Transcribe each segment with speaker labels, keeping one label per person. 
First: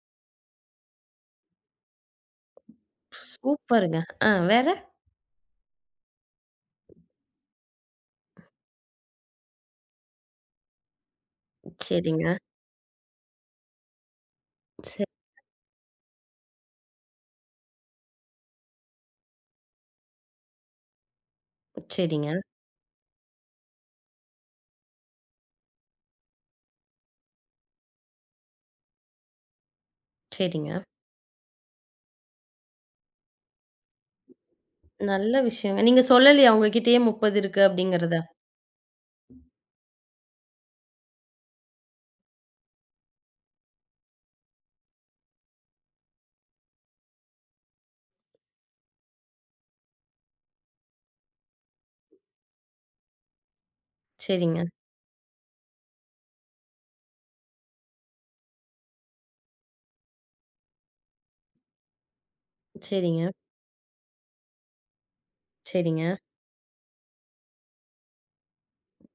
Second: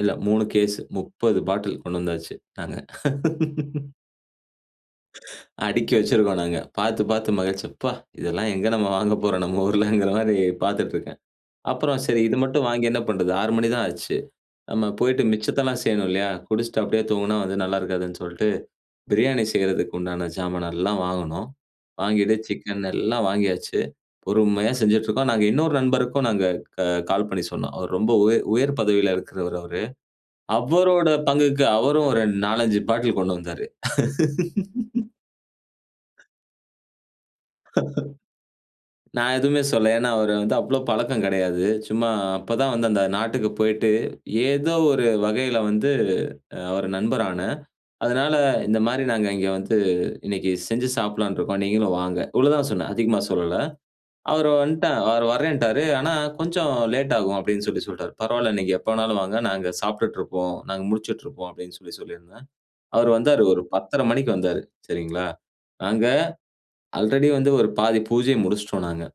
Speaker 1: இல்ல, 3 கேஸ் 30 பாட்டில் கொண்டு வந்தாச்சு நாங்க.
Speaker 2: சூப்பருங்க. ஆ வேற
Speaker 1: அடுக்கி வச்சிருக்கோம் நாங்க. பார்த்து பார்த்து மகிழ்ச்சி, அப்பா! இதெல்லாம் எங்க நம்ம வாங்க போறோம். நம்ம ஊருலங்கிற மாரி பார்த்துட்டு இருக்கேன். அப்புறம் சரி, இது
Speaker 2: சரிங்க.
Speaker 1: மட்டும் வாங்கி என்ன பண்ணுறது, 6 மணி தான் ஆச்சு. நம்ம
Speaker 2: ச
Speaker 1: போயிட்டு மிச்சத்தெல்லாம் செய்யணும் இல்லையா? குடிச்சிட்டு அப்டியே தூங்கினா வந்து நல்லா இருக்காதுன்னு சொல்லிட்டு, பிரியாணி செய்றதுக்கு உண்டான ஜாமான எல்லாம் வாங்குனோம். வாங்கிட்டு
Speaker 2: சரிங்க.
Speaker 1: சிக்கன் எல்லாம் வாங்கியாச்சு. பொறுமையா செஞ்சுட்டு இருக்கோம். நாங்க இன்னொரு நண்பருக்கும் நாங்க க கால் பண்ணி சொன்னோம். அவர் ரொம்ப உயர் உயர் பதவியில இருக்கிறவர் அவரு.
Speaker 2: சரிங்க.
Speaker 1: அவரோட பங்குக்கு அவரும் ஒரு 4, 5 பாட்டில் கொண்டு வந்தாரு.
Speaker 2: நல்ல விஷயங்க நீங்க சொல்லலையா அவங்க கிட்டயே 30 இருக்கு அப்டிங்கிறத?
Speaker 1: நான் எதுவுமே சொல்லல. ஏன்னா, அவரு வந்து அவ்வளோ பழக்கம் கிடையாது. சும்மா அப்பதான் வந்து அந்த நாட்டுக்கு போயிட்டு ஏதோ ஒரு வகையில வந்து அவர் நண்பர் ஆன. அதனால இந்த மாரி நாங்க இங்க வந்து இன்னைக்கு செஞ்சு சாப்பிடலாம்னு இருக்கோம். நீங்களும் வாங்க. இவ்வளோதான் சொன்னேன். அதிகமா சொல்லல. அவர்
Speaker 2: சரிங்க.
Speaker 1: வன்ட்டா, அவரு வறேன்டாரு. ஆனா கொஞ்சம் லேட் ஆகும் அப்டின்னு சொல்லி சொல்ட்டார். பரவாயில்ல நீங்க எப்ப வேண்ணாலும் வாங்க நாங்க சாப்பிட்டுட்டு இருக்கோம். நாங்க முழிச்சிட்டுருக்கோம் அப்டின்னு சொல்லி சொல்லியிருந்தேன். அவர்
Speaker 2: சரிங்க.
Speaker 1: வந்தாரு ஒரு 10.30 மணிக்கு வந்தாரு. சரிங்களா? நாங்க,
Speaker 2: சரிங்க.
Speaker 1: ஆல்ரெடி வந்து ஒரு பாதி பூஜைய முடிச்சிட்டோம் நாங்க.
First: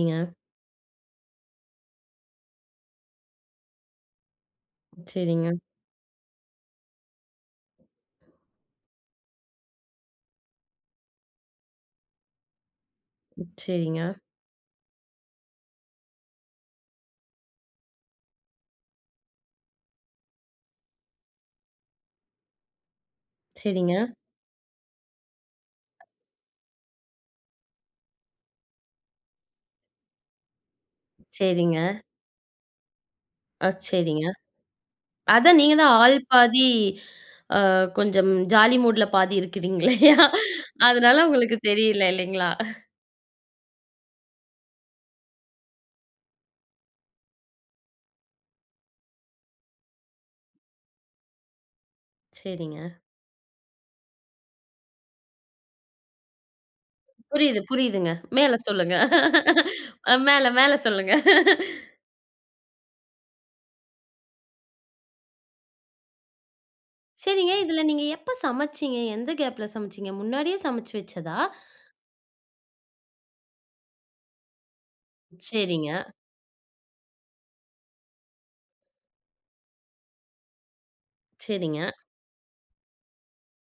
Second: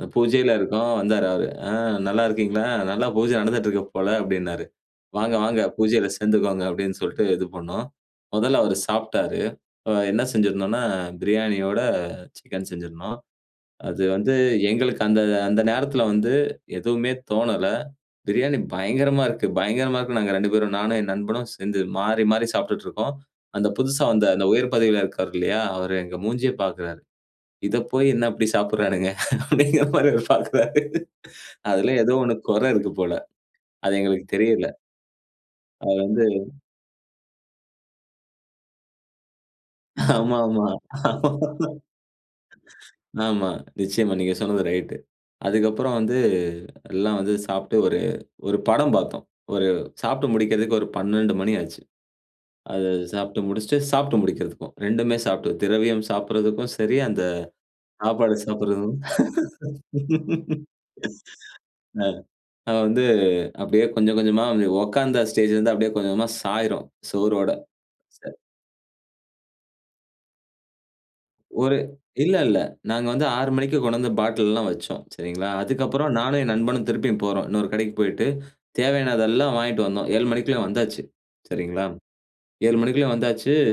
Speaker 1: அ பூஜையில இருக்கோம். வந்தாரு அவரு. ஆ நல்லா இருக்கீங்களா? நல்லா பூஜை நடந்துட்டு இருக்கு போல அப்டின்னாரு. வாங்க,
Speaker 2: சரிங்க.
Speaker 1: வாங்க பூஜையில சேர்ந்துக்கோங்க அப்டின்னு சொல்ட்டு இது பண்னோம். முதல்ல அவர் சாப்ட்டாரு. அ என்ன செய்திருந்தோன்னா, பிரியாணியோட சிக்கன் செஞ்சிருந்தோம். அது
Speaker 2: சரிங்க.
Speaker 1: வந்து எங்களுக்கு அந்த அந்த நேரத்தில வந்து எதுவுமே தோணல. பிரியாணி பயங்கரமா இருக்கு பயங்கரமா இருக்கு. நாங்க 2 பேரும் நானும் என் நண்பனும் சேர்ந்து மாறி மாறி சாப்ட்டுட்டு இருக்கோம். அந்த புதுசா
Speaker 2: சரிங்க.
Speaker 1: வந்த அந்த உயர் பதவியில இருக்காரு இல்லையா, அவரு எங்க மூஞ்சியே பாக்குறாரு. இத போய் என்ன இப்ப சாப்பிடுறானுங்க அப்படிங்கிற மாதிரி பார்க்கிறாரு.
Speaker 2: சரிங்க.
Speaker 1: அதில ஏதோ ஒண்ணு குறை இருக்கு போல.
Speaker 2: ஆ,
Speaker 1: அது
Speaker 2: சரிங்க.
Speaker 1: எங்களுக்கு தெரியல.
Speaker 2: அதான் நீங்க தான்
Speaker 1: அது
Speaker 2: ஆள்
Speaker 1: வந்து
Speaker 2: பாதி அ கொஞ்சம் ஜாலி மூட்ல பாதி இருக்கிறீங்கலே,
Speaker 1: ஆமா, ஆமா.
Speaker 2: அதனால
Speaker 1: ஆமா.
Speaker 2: உங்களுக்கு தெரியல இல்லைங்களா?
Speaker 1: ஆமா. நிச்சியமா. நீங்க சொன்னது ரைட். அதுக்கப்புறம் வந்து எல்லாம் வந்து சாப்ட்டு ஒரு 1 படம் பார்த்தோம். ஒரு சாப்பிட்டு முடிக்கறதுக்கு ஒரு 12:00 மணி ஆச்சு.
Speaker 2: சரிங்க.
Speaker 1: அத சாப்பிட்டு முடிச்சுட்டு, சாப்பிட்டு முடிக்கிறதுக்கும், 2மே சாப்பிட்டு, திரவியம் சாப்பிடுறதுக்கும் சரி, அந்த
Speaker 2: புரியுது புரியுதுங்க.
Speaker 1: சாப்பாடு
Speaker 2: மேல சொல்லுங்க.
Speaker 1: சாப்பிடுறதுக்கும்
Speaker 2: அ மேல மேல சொல்லுங்க.
Speaker 1: அது வந்து அப்டியே கொஞ்சம் கொஞ்சமா உட்கார்ந்தா ஸ்டேஜ்ல இருந்து அப்டியே கொஞ்ச கொஞ்சமா சாயிரும் செவுறோட
Speaker 2: சரிங்க. இதில நீங்க
Speaker 1: ச
Speaker 2: எப்ப சமைச்சீங்க எந்த கேப்ல சமைச்சீங்க முன்னாடியே சமைச்சு வச்சதா?
Speaker 1: ஒரு இல்ல, இல்ல. நாங்க வந்து 6:00 மணிக்கு கொண்டந்து பாட்டில்லாம் வைச்சோம் சரிங்களா. அதுக்கு
Speaker 2: சரிங்க.
Speaker 1: அப்புறம் நானும் என் நண்பனும் திருப்பியும் போறோம். இன்னொரு கடைக்கு போயிட்டு தேவையானதெல்லாம் வாங்கிட்டு வந்தோம். 7:00 மணிக்குள்ள வந்தாச்சு. சரிங்களா?
Speaker 2: சரிங்க.
Speaker 1: 7:00 மணிக்குள்ளேயும் வந்தாச்சு.